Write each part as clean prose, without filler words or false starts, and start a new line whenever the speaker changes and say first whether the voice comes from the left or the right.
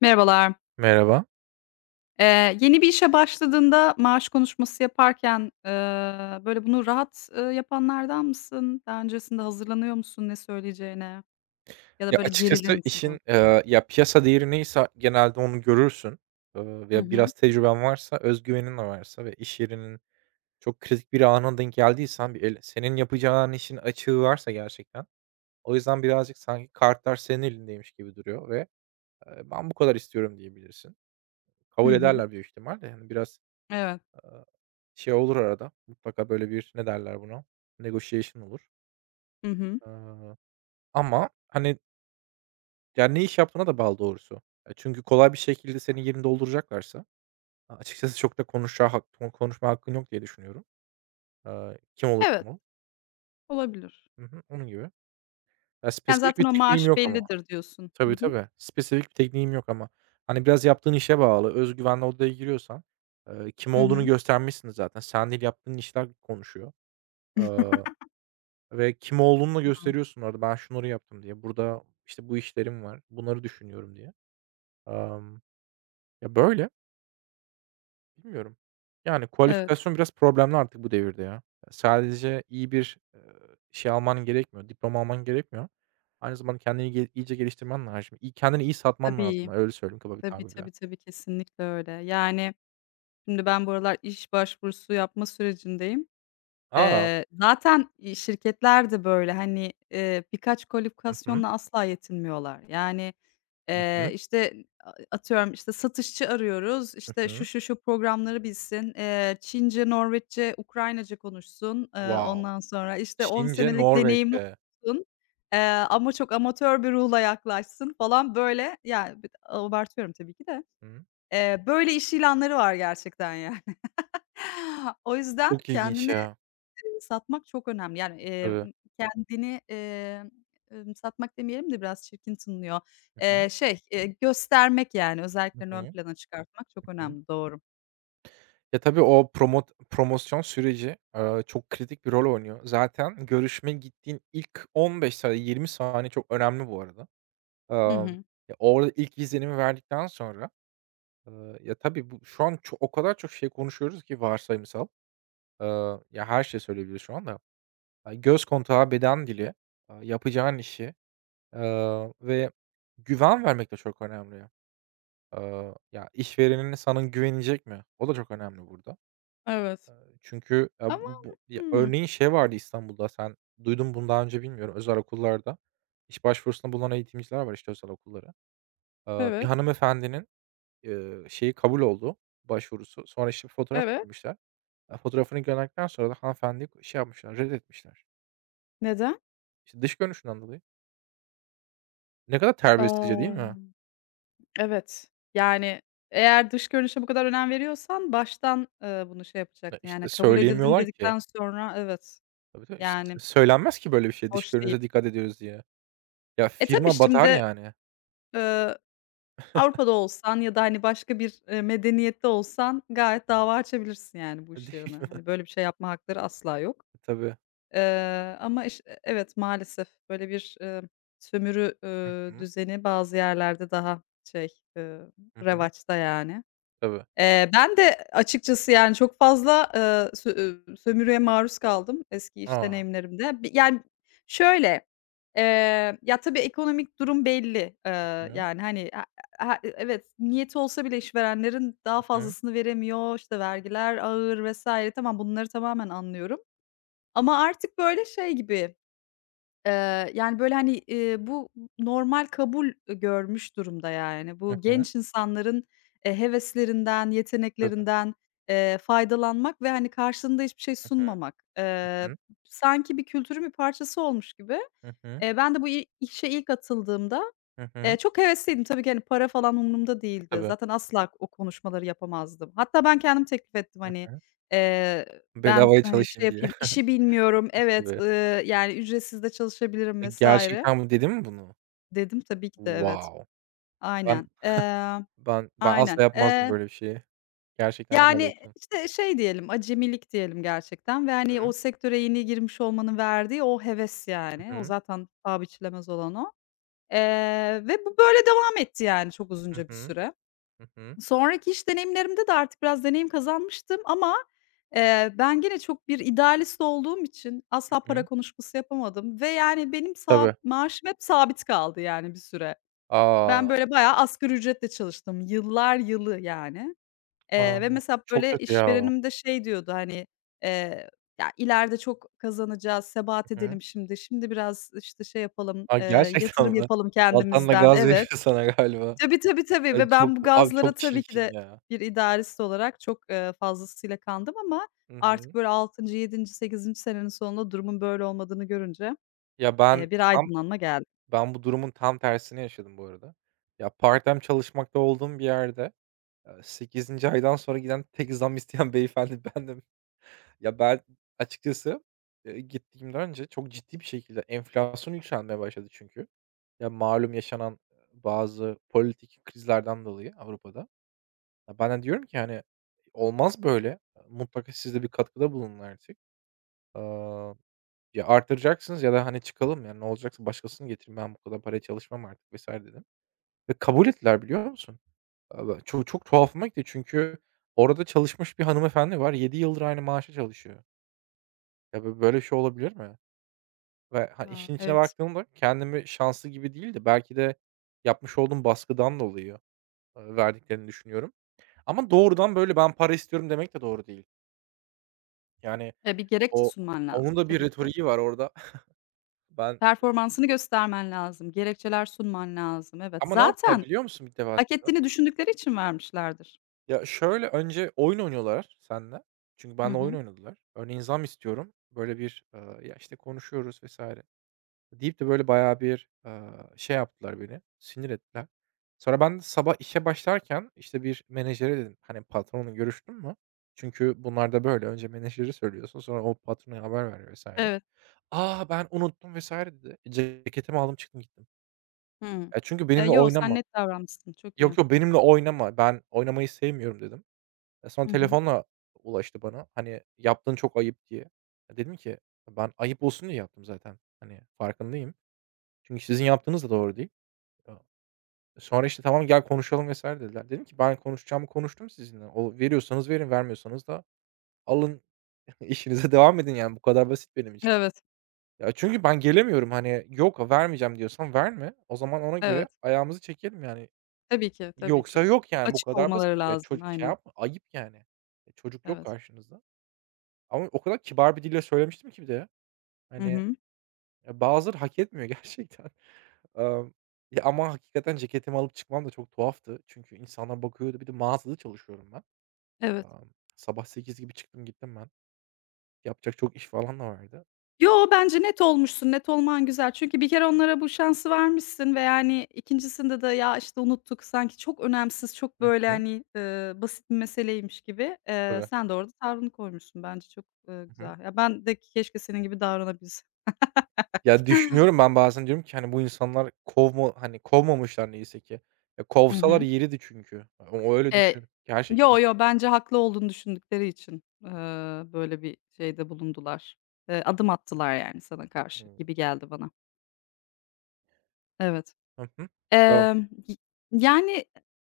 left: Merhabalar.
right: Merhaba.
left: Yeni bir işe başladığında maaş konuşması yaparken, böyle, bunu rahat, yapanlardan mısın? Daha öncesinde hazırlanıyor musun ne söyleyeceğine ya da,
right: Ya,
left: böyle, gerilir
right: açıkçası
left: misin
right: işin,
left: konuşurken?
right: ya, piyasa değeri neyse genelde onu görürsün.
left: Hı
right: Ya,
left: hı.
right: biraz tecrüben varsa, güvenin de varsa ve iş yerinin çok kritik bir anına denk geldiysen, bir el senin yapacağın işin açığı varsa gerçekten, o yüzden birazcık sanki kartlar senin elindeymiş gibi duruyor ve, "Ben bu kadar istiyorum." diyebilirsin.
left: Hı
right: Kabul
left: hı.
right: ederler büyük ihtimal de, hani, biraz,
left: Evet.
right: aaa, şey olur arada, mutlaka böyle bir, ne derler buna, negotiation olur.
left: Hı hı.
right: Iıı, ama, hani, yani, ne iş yaptığına da bağlı doğrusu. E, çünkü kolay bir şekilde senin yerini dolduracaklarsa açıkçası çok da konuşacağı hak konuşma hakkın yok diye düşünüyorum. Kim olursan
left: Evet,
right: ol.
left: olabilir.
right: Hı hı, onun gibi. Ya,
left: Yani,
right: spesifik
left: zaten
right: bir
left: o
right: tekniğim
left: maaş
right: yok ama.
left: bellidir diyorsun. Hı
right: Tabii,
left: hı.
right: tabii. Spesifik bir tekniğim yok ama. Hani, biraz yaptığın işe bağlı. Odaya giriyorsan, kim
left: Hı
right: olduğunu
left: hı.
right: göstermişsin zaten. Sen değil, yaptığın işler konuşuyor. Eee, ve kim olduğunu da gösteriyorsun orada. Ben şunları yaptım diye. Burada, işte, bu işlerim var. Bunları düşünüyorum diye. Emm, ya, böyle. Bilmiyorum. Yani,
left: Evet.
right: kualifikasyon biraz problemli artık bu devirde ya. Sadece iyi bir, şey alman gerekmiyor, diploma alman gerekmiyor. Aynı zamanda kendini ge iyice geliştirmen lazım. Kendini iyi satman lazım,
left: Tabii.
right: öyle söyleyeyim kaba bir
left: Tabii,
right: tabirle.
left: tabii, tabii. Kesinlikle öyle. Yani, şimdi ben bu aralar iş başvurusu yapma sürecindeyim.
right: A!
left: Zaten, şirketler de böyle, hani, birkaç
right: Hı hı.
left: kalifikasyonla asla yetinmiyorlar. Yani,
right: Hı hı.
left: işte, atıyorum, işte, satışçı arıyoruz, işte,
right: Hı.
left: şu programları bilsin, Çince, Norveççe, Ukraynaca konuşsun,
right: Wow!
left: ondan sonra, işte, 10
right: Çince,
left: senelik deneyimi
right: Norveççe.
left: olsun, eee, ama çok amatör bir ruhla yaklaşsın falan, böyle, yani, bir abartıyorum tabii ki de.
right: Hıı.
left: Böyle iş ilanları var gerçekten yani. O yüzden
right: Çok ilginç
left: kendini
right: ya.
left: satmak çok önemli. Yani,
right: Tabii.
left: kendini, satmak demeyelim de biraz çirkin tınlıyor.
right: Hı hı.
left: Göstermek yani
right: Hı
left: özelliklerini ön
right: hı.
left: plana çıkartmak çok
right: Hı hı.
left: önemli, doğru.
right: Ya, tabii o promosyon süreci, çok kritik bir rol oynuyor. Zaten görüşme gittiğin ilk 15 saniye, 20 saniye çok önemli bu arada.
left: Hı
right: Amm,
left: hı.
right: ya, orada ilk izlenimi verdikten sonra, ya, tabii bu şu an o kadar çok şey konuşuyoruz ki varsayımsal. Ya, her şeyi söyleyebiliriz şu anda. Göz kontağı, beden dili, yapacağın işi, ve güven vermek de çok önemli. Ya, işverenin sana güvenecek mi? O da çok önemli burada.
left: Evet.
right: Çünkü, ya,
left: Ama
right: bu bu ya,
left: hımm.
right: örneğin şey vardı İstanbul'da, sen duydun mu bunu daha önce bilmiyorum, özel okullarda iş başvurusunda bulunan eğitimciler var, işte, özel okullara. Bir
left: Evet,
right: hanımefendinin şeyi kabul oldu, başvurusu. Sonra, işte, fotoğraf
left: evet.
right: istemişler. Fotoğrafını gönderdikten sonra da hanımefendiyi şey yapmışlar, reddetmişler.
left: Neden?
right: İşte, dış görünüşünden dolayı. Ne kadar terbiyesizce değil
left: Aaa,
right: mi?
left: evet. Yani, eğer dış görünüşe bu kadar önem veriyorsan baştan, bunu şey
right: Ya,
left: yapacaktın, yani,
right: işte,
left: kabul edildin
right: söyleyemiyorlar ki.
left: dedikten sonra evet,
right: Tabii, tabii. İşte,
left: yani,
right: söylenmez ki böyle bir şey, dış
left: hoş değil.
right: görünüşe dikkat ediyoruz diye. Ya,
left: E, tabii
right: firma batar
left: şimdi,
right: yani.
left: eee Avrupa'da olsan ya da, hani, başka bir, medeniyette olsan gayet dava açabilirsin, yani, bu iş yerine. Hani,
right: E,
left: böyle bir şey yapma hakları asla yok.
right: değil mi? Tabii.
left: Ama iş e evet, maalesef böyle bir, sömürü,
right: Hı hı.
left: düzeni bazı yerlerde daha şey, eee,
right: Hı hı.
left: revaçta, yani.
right: Tabii.
left: Ben de açıkçası, yani, çok fazla, sö sömürüye maruz kaldım eski iş
right: A!
left: deneyimlerimde. Yani, şöyle, ya, tabii ekonomik durum belli.
right: Hı hı.
left: Yani, hani, evet, niyeti olsa bile işverenlerin daha
right: Hı hı.
left: fazlasını veremiyor, işte, vergiler ağır vs. Tamam, bunları tamamen anlıyorum ama artık, böyle, şey gibi yani, böyle, hani, bu normal kabul, görmüş durumda, yani.
right: Hı
left: Bu
right: hı.
left: genç insanların, heveslerinden,
right: Tabii.
left: yeteneklerinden, faydalanmak ve, hani, karşılığında hiçbir şey
right: Hı hı.
left: sunmamak.
right: Hı.
left: Sanki bir kültürün bir parçası olmuş gibi.
right: Hı hı.
left: Ben de bu işe ilk atıldığımda,
right: Hı hı. Hı.
left: Çok hevesliydim. Tabii ki, hani, para falan umurumda değildi.
right: Tabii.
left: Zaten asla o konuşmaları yapamazdım. Hatta ben kendim teklif ettim,
right: Hı
left: hani,
right: hı.
left: eee, ben,
right: Bedavaya
left: hani, şey
right: çalışayım diye.
left: yapayım, işi bilmiyorum, evet,
right: Tabii.
left: yani, ücretsiz de çalışabilirim
right: E,
left: vs.
right: gerçekten mi dedi mi bunu?
left: dedim. Tabii ki de evet.
right: Wow! Ben
left: Aynen.
right: ben
left: Aynen.
right: asla yapmazdım böyle bir şeyi. Gerçekten helal
left: Yani,
right: olsun.
left: işte, şey diyelim, acemilik diyelim gerçekten ve,
right: Hı
left: hani, o
right: hı.
left: sektöre yeni girmiş olmanın verdiği o heves, yani.
right: Hı
left: O
right: hı.
left: zaten paha biçilemez olan o. Ve bu böyle devam etti, yani, çok
right: Hı
left: uzunca bir
right: hı.
left: süre.
right: Hı hı.
left: Sonraki iş deneyimlerimde de artık biraz deneyim kazanmıştım ama, ben gene çok bir idealist olduğum için asla para konuşması yapamadım ve, yani, benim sab
right: Tabii.
left: maaşım hep sabit kaldı, yani, bir süre.
right: A!
left: Ben, böyle, bayağı asgari ücretle çalıştım. Yıllar yılı, yani,
right: A!
left: ve mesela,
right: Çok
left: böyle,
right: kötü ya.
left: işverenim de şey diyordu, hani, eee, "Ya, ileride çok kazanacağız, sebat
right: Hı hı.
left: edelim şimdi. Şimdi biraz, işte, şey yapalım,
right: A, gerçekten
left: yatırım
right: mi?
left: yapalım
right: Altan da
left: kendimizden."
right: gaz veriyor
left: Evet.
right: sana galiba.
left: Tabii, tabii, tabii
right: Ay,
left: ve
right: çok
left: ben bu
right: abi,
left: gazlara
right: çok
left: tabii ki
right: çirkin
left: de
right: ya.
left: bir idarist olarak çok, fazlasıyla kandım ama
right: Hı hı.
left: artık böyle 6. yedinci, sekizinci senenin sonunda durumun böyle olmadığını görünce,
right: Ya, ben
left: bir
right: tam
left: aydınlanma geldi.
right: ben bu durumun tam tersini yaşadım bu arada. Ya, part-time çalışmakta olduğum bir yerde, 8'inci aydan sonra giden tek zam isteyen beyefendi bendim. Ya, ben açıkçası, gittiğimden önce çok ciddi bir şekilde enflasyon yükselmeye başladı çünkü. Ya, malum yaşanan, bazı politik krizlerden dolayı Avrupa'da. Ya, ben de diyorum ki, hani, "Olmaz böyle. Mutlaka siz de bir katkıda bulunun artık. Aaa, ya artıracaksınız ya da, hani, çıkalım ya. Ne olacaksa başkasını getirin. Ben bu kadar paraya çalışmam artık." vesaire dedim ve kabul ettiler, biliyor musun? Çok çok tuhafıma gitti çünkü orada çalışmış bir hanımefendi var. 7 yıldır aynı maaşa çalışıyor. Ya, böyle bir şey olabilir mi? Ve, hani,
left: A,
right: işin içine
left: evet.
right: baktığımda kendimi şanslı gibi değil de belki de yapmış olduğum baskıdan dolayı, verdiklerini düşünüyorum. Ama doğrudan, böyle, "Ben para istiyorum." demek de doğru değil. Yani,
left: E, bir gerekçe
right: o
left: sunman lazım
right: onun da bir
left: tabii ki de.
right: retoriği var orada. Ben
left: Performansını göstermen lazım, gerekçeler sunman lazım. Evet,
right: Ama ne yaptılar
left: zaten
right: biliyor musun bir
left: hak
right: defasında?
left: ettiğini düşündükleri için vermişlerdir.
right: Ya, şöyle, önce oyun oynuyorlar seninle. Çünkü
left: Hı
right: benimle oyun
left: hı.
right: oynadılar. Örneğin zam istiyorum. Böyle bir, ya, işte, konuşuyoruz vesaire. Deyip de böyle bayağı bir, şey yaptılar beni, sinir ettiler. Sonra ben de sabah işe başlarken, işte, bir menajere dedim, hani, "Patronla görüştün mü?" Çünkü bunlar da böyle. Önce menajeri söylüyorsun, sonra o patrona haber veriyor vs.
left: Evet.
right: "A, ben unuttum." vesaire dedi. Ceketimi aldım, çıktım gittim.
left: Hımm.
right: Ya, çünkü benimle
left: Yo, sen
right: oynama.
left: net davranmışsın, çok iyi.
right: "Yok, yok, benimle oynama. Ben oynamayı sevmiyorum." dedim. E, sonra
left: Hı hı.
right: telefonla ulaştı bana, hani, "Yaptığın çok ayıp." diye. E, dedim ki, "Ben ayıp olsun diye yaptım zaten. Hani, farkındayım. Çünkü sizin yaptığınız da doğru değil." Ya, sonra, işte, "Tamam, gel konuşalım." vesaire dediler. Dedim ki, "Ben konuşacağımı konuştum sizinle. O veriyorsanız verin, vermiyorsanız da alın, işinize devam edin." Yani bu kadar basit benim için.
left: Evet,
right: Ya, çünkü ben gelemiyorum. Hani, "Yok, vermeyeceğim." diyorsan verme. O zaman ona göre
left: evet.
right: ayağımızı çekelim yani.
left: Tabii ki, tabii ki.
right: Yoksa yok yani. Bu
left: Açık
right: kadar basit.
left: olmaları
right: Ya,
left: lazım,
right: çocuk şey
left: aynen.
right: yapma, ayıp yani. E, çocuk yok
left: Evet.
right: karşınızda. Ama o kadar kibar bir dille söylemiştim ki bir de.
left: Hı
right: Hani,
left: hı.
right: ya, bazıları hak etmiyor gerçekten. Emm, ya, ama hakikaten ceketimi alıp çıkmam da çok tuhaftı. Çünkü insanlar bakıyordu. Bir de mağazada çalışıyorum ben.
left: Evet.
right: Emm, sabah 8 gibi çıktım gittim ben. Yapacak çok iş falan da vardı.
left: Yo, bence net olmuşsun, net olman güzel. Çünkü bir kere onlara bu şansı vermişsin ve, yani, ikincisinde de ya, işte, unuttuk sanki çok önemsiz, çok
right: Hı
left: böyle,
right: hı.
left: hani, basit bir meseleymiş gibi,
right: Tabii.
left: sen de orada tavrını koymuşsun. Bence çok,
right: Hı hı.
left: güzel. Ya, ben de keşke senin gibi davranabilsem.
right: Ya, düşünüyorum ben bazen diyorum ki, hani, bu insanlar kovmamışlar neyse ki. Ya,
left: Hı
right: kovsalar
left: hı.
right: yeriydi çünkü. O öyle
left: Eee,
right: düşün. Gerçekten.
left: yo, yo, bence haklı olduğunu düşündükleri için, böyle bir şeyde bulundular. Adım attılar, yani, sana
right: Hı
left: karşı
right: hı.
left: gibi geldi bana. Evet.
right: Hı hı.
left: Y yani,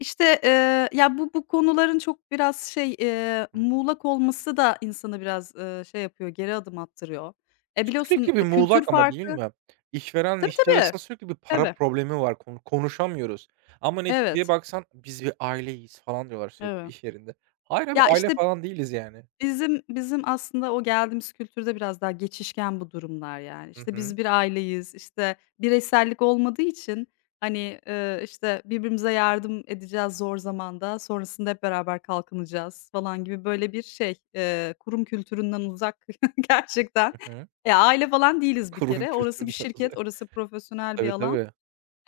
left: işte, ya, bu konuların çok biraz şey, muğlak olması da insanı biraz, şey yapıyor, geri adım attırıyor. E, biliyorsun,
right: Sürekli bir
left: e, kültür
right: muğlak ama değil
left: farkı.
right: mi? İşverenle
left: Tabii,
right: işçi
left: tabii.
right: arasında sürekli bir para
left: Tabii.
right: problemi var. Konuşamıyoruz ama neticeye
left: Evet.
right: baksan "Biz bir aileyiz." falan diyorlar sürekli
left: Evet.
right: iş yerinde. Hayır abi,
left: Ya,
right: aile
left: işte
right: falan değiliz yani.
left: bizim aslında o geldiğimiz kültürde biraz daha geçişken bu durumlar yani.
right: Hı
left: İşte,
right: hı.
left: biz bir aileyiz, işte, bireysellik olmadığı için, hani, işte, birbirimize yardım edeceğiz zor zamanda, sonrasında hep beraber kalkınacağız falan gibi böyle bir şey, kurum kültüründen uzak gerçekten.
right: Hı hı.
left: Ya, aile falan değiliz bir
right: Kurum
left: kere. Orası bir
right: kültüründen
left: şirket,
right: uzak.
left: orası profesyonel bir
right: Tabii,
left: alan.
right: tabii.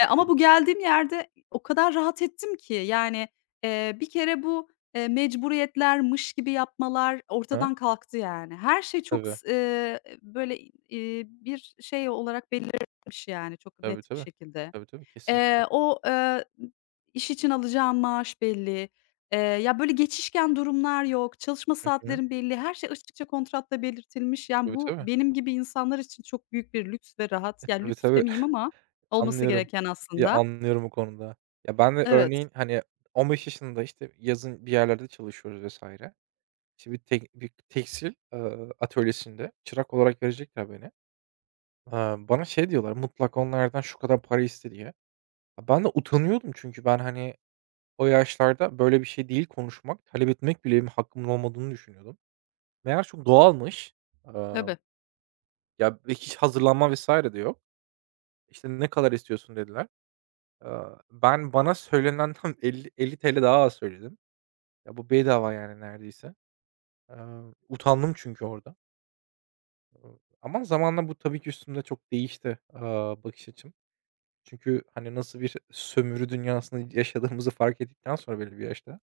left: Ama bu geldiğim yerde o kadar rahat ettim ki, yani, bir kere bu, mecburiyetler, gibi yapmalar
right: Ha,
left: ortadan kalktı yani. Her şey çok
right: tabii.
left: s böyle, bir şey olarak belirlenmiş yani çok
right: Tabii,
left: net bir
right: tabii.
left: şekilde.
right: Tabii, tabii. Kesinlikle.
left: Eee, o, eee, iş için alacağım maaş belli. Ya, böyle, geçişken durumlar yok, çalışma
right: Hı hı.
left: saatlerim belli, her şey açıkça kontratta belirtilmiş. Yani,
right: Tabii,
left: bu
right: tabii.
left: benim gibi insanlar için çok büyük bir lüks ve rahat, ya,
right: Tabii,
left: lüks
right: tabii.
left: demeyeyim ama olması
right: Anlıyorum.
left: gereken
right: Ya,
left: aslında.
right: anlıyorum bu konuda. Ya, ben de
left: Evet,
right: örneğin, hani, 15 yaşında, işte, yazın bir yerlerde çalışıyoruz vs. Şimdi tek bir tekstil, atölyesinde çırak olarak verecekler beni. Bana şey diyorlar, "Mutlaka onlardan şu kadar para iste." diye. Ya, ben de utanıyordum çünkü ben, hani, o yaşlarda böyle bir şey değil konuşmak, talep etmek bile benim hakkımın olmadığını düşünüyordum. Meğer çok doğalmış. Emm,
left: tabii,
right: ya, hiç hazırlanma vesaire de yok. İşte, "Ne kadar istiyorsun?" dediler. Eee, ben bana söylenenden elli TL daha az söyledim. Ya, bu bedava yani neredeyse. Eee, utandım çünkü orada. Ama zamanla bu tabii ki üstümde çok değişti, bakış açım. Çünkü, hani, nasıl bir sömürü dünyasında yaşadığımızı fark ettikten sonra belli bir yaşta,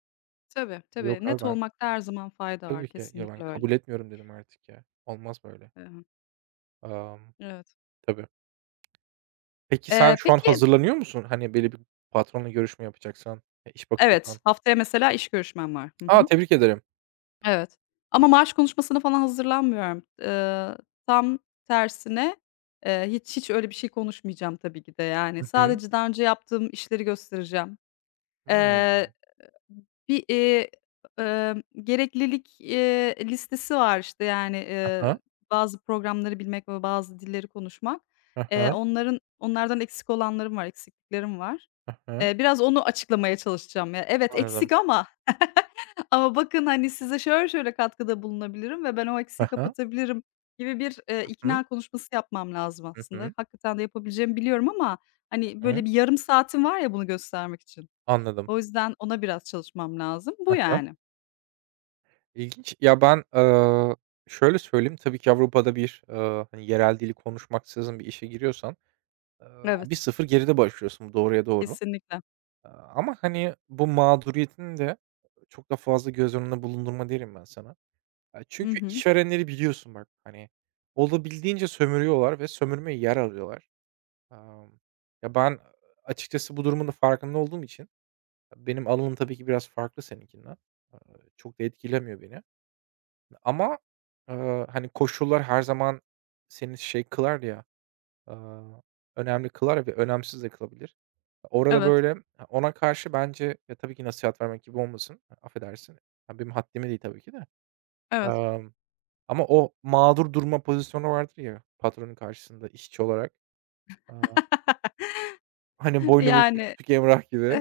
left: tabii, tabii.
right: "Yok abi
left: Net
right: ben".
left: olmakta her zaman fayda var.
right: Tabii ki. "Ya, ben
left: Kesinlikle
right: kabul
left: öyle.
right: etmiyorum." dedim artık ya. Olmaz böyle.
left: Hı hı.
right: Amm,
left: Evet.
right: tabii. Peki sen şu an
left: Peki
right: hazırlanıyor musun? Hani, böyle bir patronla görüşme yapacaksan, e, iş
left: evet,
right: bakıyorsan.
left: haftaya mesela iş görüşmem var. Hı
right: A!
left: hı.
right: Tebrik ederim.
left: Evet. Ama maaş konuşmasına falan hazırlanmıyorum. Tam tersine, hiç öyle bir şey konuşmayacağım tabii ki de yani.
right: Hı hı.
left: Sadece daha önce yaptığım işleri göstereceğim. Eee,
right: Hımm.
left: bir, eee, gereklilik, listesi var işte yani,
right: Hı hı.
left: bazı programları bilmek ve bazı dilleri konuşmak.
right: Hı hı.
left: Onların onlardan eksik olanlarım var, eksikliklerim var.
right: Hı hı.
left: Biraz onu açıklamaya çalışacağım ya. Evet, eksik
right: Anladım.
left: ama ama bakın, hani, size şöyle şöyle katkıda bulunabilirim ve ben o eksiği
right: Hı hı.
left: kapatabilirim gibi bir,
right: Hı hı.
left: ikna konuşması yapmam lazım
right: Hı
left: aslında.
right: hı.
left: Hakikaten de yapabileceğimi biliyorum ama, hani,
right: Hı.
left: böyle
right: Hı.
left: bir yarım saatim var ya bunu göstermek için.
right: Anladım.
left: O yüzden ona biraz çalışmam lazım. Bu
right: Hı hı.
left: yani.
right: İlginç. Ya, ben, şöyle söyleyeyim, tabii ki Avrupa'da bir, hani, yerel dili konuşmaksızın bir işe giriyorsan, eee,
left: Evet.
right: 1-0 geride başlıyorsun bu doğruya doğru.
left: Kesinlikle.
right: Ama, hani, bu mağduriyetini de çok da fazla göz önünde bulundurma derim ben sana.
left: Hı
right: Çünkü
left: hı.
right: işverenleri biliyorsun bak, hani, olabildiğince sömürüyorlar ve sömürmeye yer arıyorlar. Emm, ya, ben açıkçası bu durumun da farkında olduğum için benim alanım tabii ki biraz farklı seninkinden. Eee, çok da etkilemiyor beni. Ama, hani, koşullar her zaman seni şey kılar ya, eee, önemli kılar ve önemsiz de kılabilir. Orada,
left: Evet,
right: böyle, ona karşı bence ya, tabii ki nasihat vermek gibi olmasın, affedersin. Ya, benim haddime değil tabii ki de.
left: evet.
right: Emm, ama o mağdur durma pozisyonu vardır ya patronun karşısında işçi olarak. Eee, hani, boynu bükük
left: Yani
right: küçük Emrah gibi.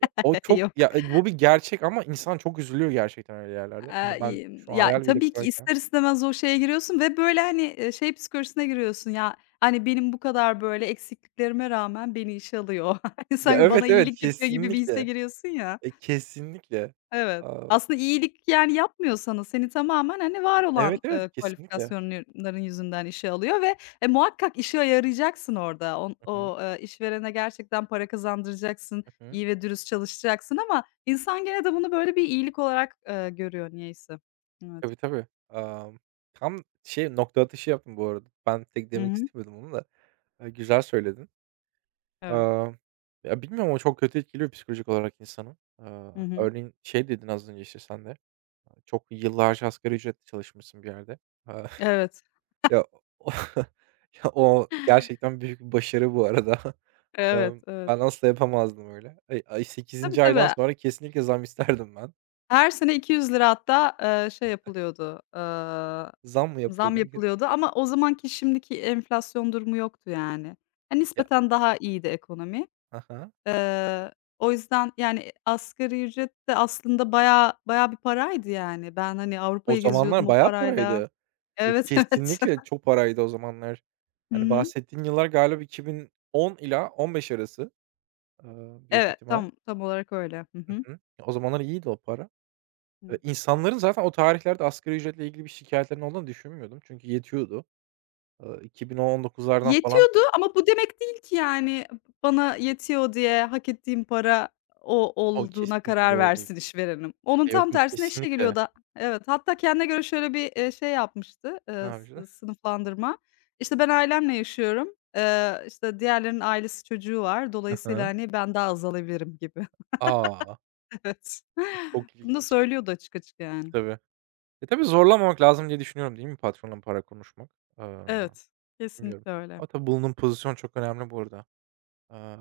right: Ya, o çok
left: yok.
right: ya, e, bu bir gerçek ama insan çok üzülüyor gerçekten öyle yerlerde. Hani, ben şu an
left: Ya,
right: hayal bile
left: tabii ki
right: kurarken.
left: ister istemez o şeye giriyorsun ve böyle, hani, şey psikolojisine giriyorsun ya, hani, benim bu kadar böyle eksikliklerime rağmen beni işe alıyor. Hani,
right: Ya,
left: sanki
right: evet,
left: bana
right: evet,
left: iyilik yapıyor gibi bir hisse
right: kesinlikle.
left: giriyorsun ya.
right: E, kesinlikle.
left: Evet.
right: Aaa,
left: Aslında iyilik, yani, yapmıyorsanız seni tamamen, hani, var
right: evet,
left: olan,
right: evet, kesinlikle.
left: kualifikasyonların yüzünden işe alıyor ve, e, muhakkak işe yarayacaksın orada.
right: Hı hı,
left: İşverene gerçekten para kazandıracaksın,
right: hı hı.
left: iyi ve dürüst çalışacaksın ama insan gene de bunu böyle bir iyilik olarak, görüyor niyeyse. Evet.
right: Tabii, tabii. Tam şey, nokta atışı yaptın bu arada. Ben tek
left: Hı
right: demek
left: hı.
right: istemiyordum onu da. Güzel söyledin.
left: Evet.
right: Amm, ya, bilmiyorum ama çok kötü etkiliyor psikolojik olarak insanı.
left: Hı hı.
right: Örneğin şey dedin az önce, işte, sen de, çok yıllarca asgari ücretle çalışmışsın bir yerde. Aaa,
left: Evet.
right: ya, o ya, o gerçekten büyük bir başarı bu arada.
left: Evet, evet.
right: Ben asla yapamazdım öyle. Ay,
left: Tabii,
right: 8. aydan
left: tabii.
right: sonra kesinlikle zam isterdim ben.
left: Her sene 200 lira hatta, şey yapılıyordu,
right: Zam mı
left: zam
right: yapılıyordu herkes?
left: yapılıyordu ama o zamanki şimdiki enflasyon durumu yoktu yani. Hani,
right: Ya.
left: nispeten daha iyiydi ekonomi.
right: Ha ha.
left: Eee, o yüzden, yani, asgari ücret de aslında bayağı bayağı bir paraydı yani. Ben, hani,
right: O
left: Avrupa'yı geziyordum
right: zamanlar
left: o
right: bayağı
left: parayla.
right: paraydı. E,
left: Evet,
right: kesinlikle
left: evet.
right: çok paraydı o zamanlar.
left: Hı
right: Hani,
left: hı.
right: bahsettiğin yıllar galiba 2010 ila 15 arası, büyük
left: Evet,
right: ihtimal.
left: tam olarak öyle. Hı
right: Hı
left: hı.
right: hı. O zamanlar iyiydi o para.
left: Hı.
right: İnsanların zaten o tarihlerde asgari ücretle ilgili bir şikâyetlerinin olduğunu düşünmüyordum çünkü yetiyordu. 2019'lardan falan.
left: Yetiyordu ama bu demek değil ki, yani, bana yetiyor diye hak ettiğim para o
right: O
left: olduğuna
right: kesinlikle
left: karar
right: doğru değil.
left: versin işverenim. Onun
right: E,
left: tam
right: yok, yok,
left: tersine işe
right: kesinlikle.
left: geliyordu. Evet, hatta kendine göre şöyle bir, şey yapmıştı,
right: Ne
left: sı
right: yapacağız?
left: sınıflandırma. İşte, ben ailemle yaşıyorum, işte, diğerlerinin ailesi çocuğu var.
right: Hı
left: Dolayısıyla,
right: hı.
left: hani, ben daha az alabilirim gibi.
right: A!
left: Evet.
right: Çok
left: Bunu da
right: ilginç.
left: söylüyordu açık açık yani.
right: Tabii. E, tabii zorlamamak lazım diye düşünüyorum, değil mi patronla para konuşmak? Eee,
left: Evet,
right: bilmiyorum
left: kesinlikle öyle.
right: ama tabii bulunduğun pozisyon çok önemli burada. Eee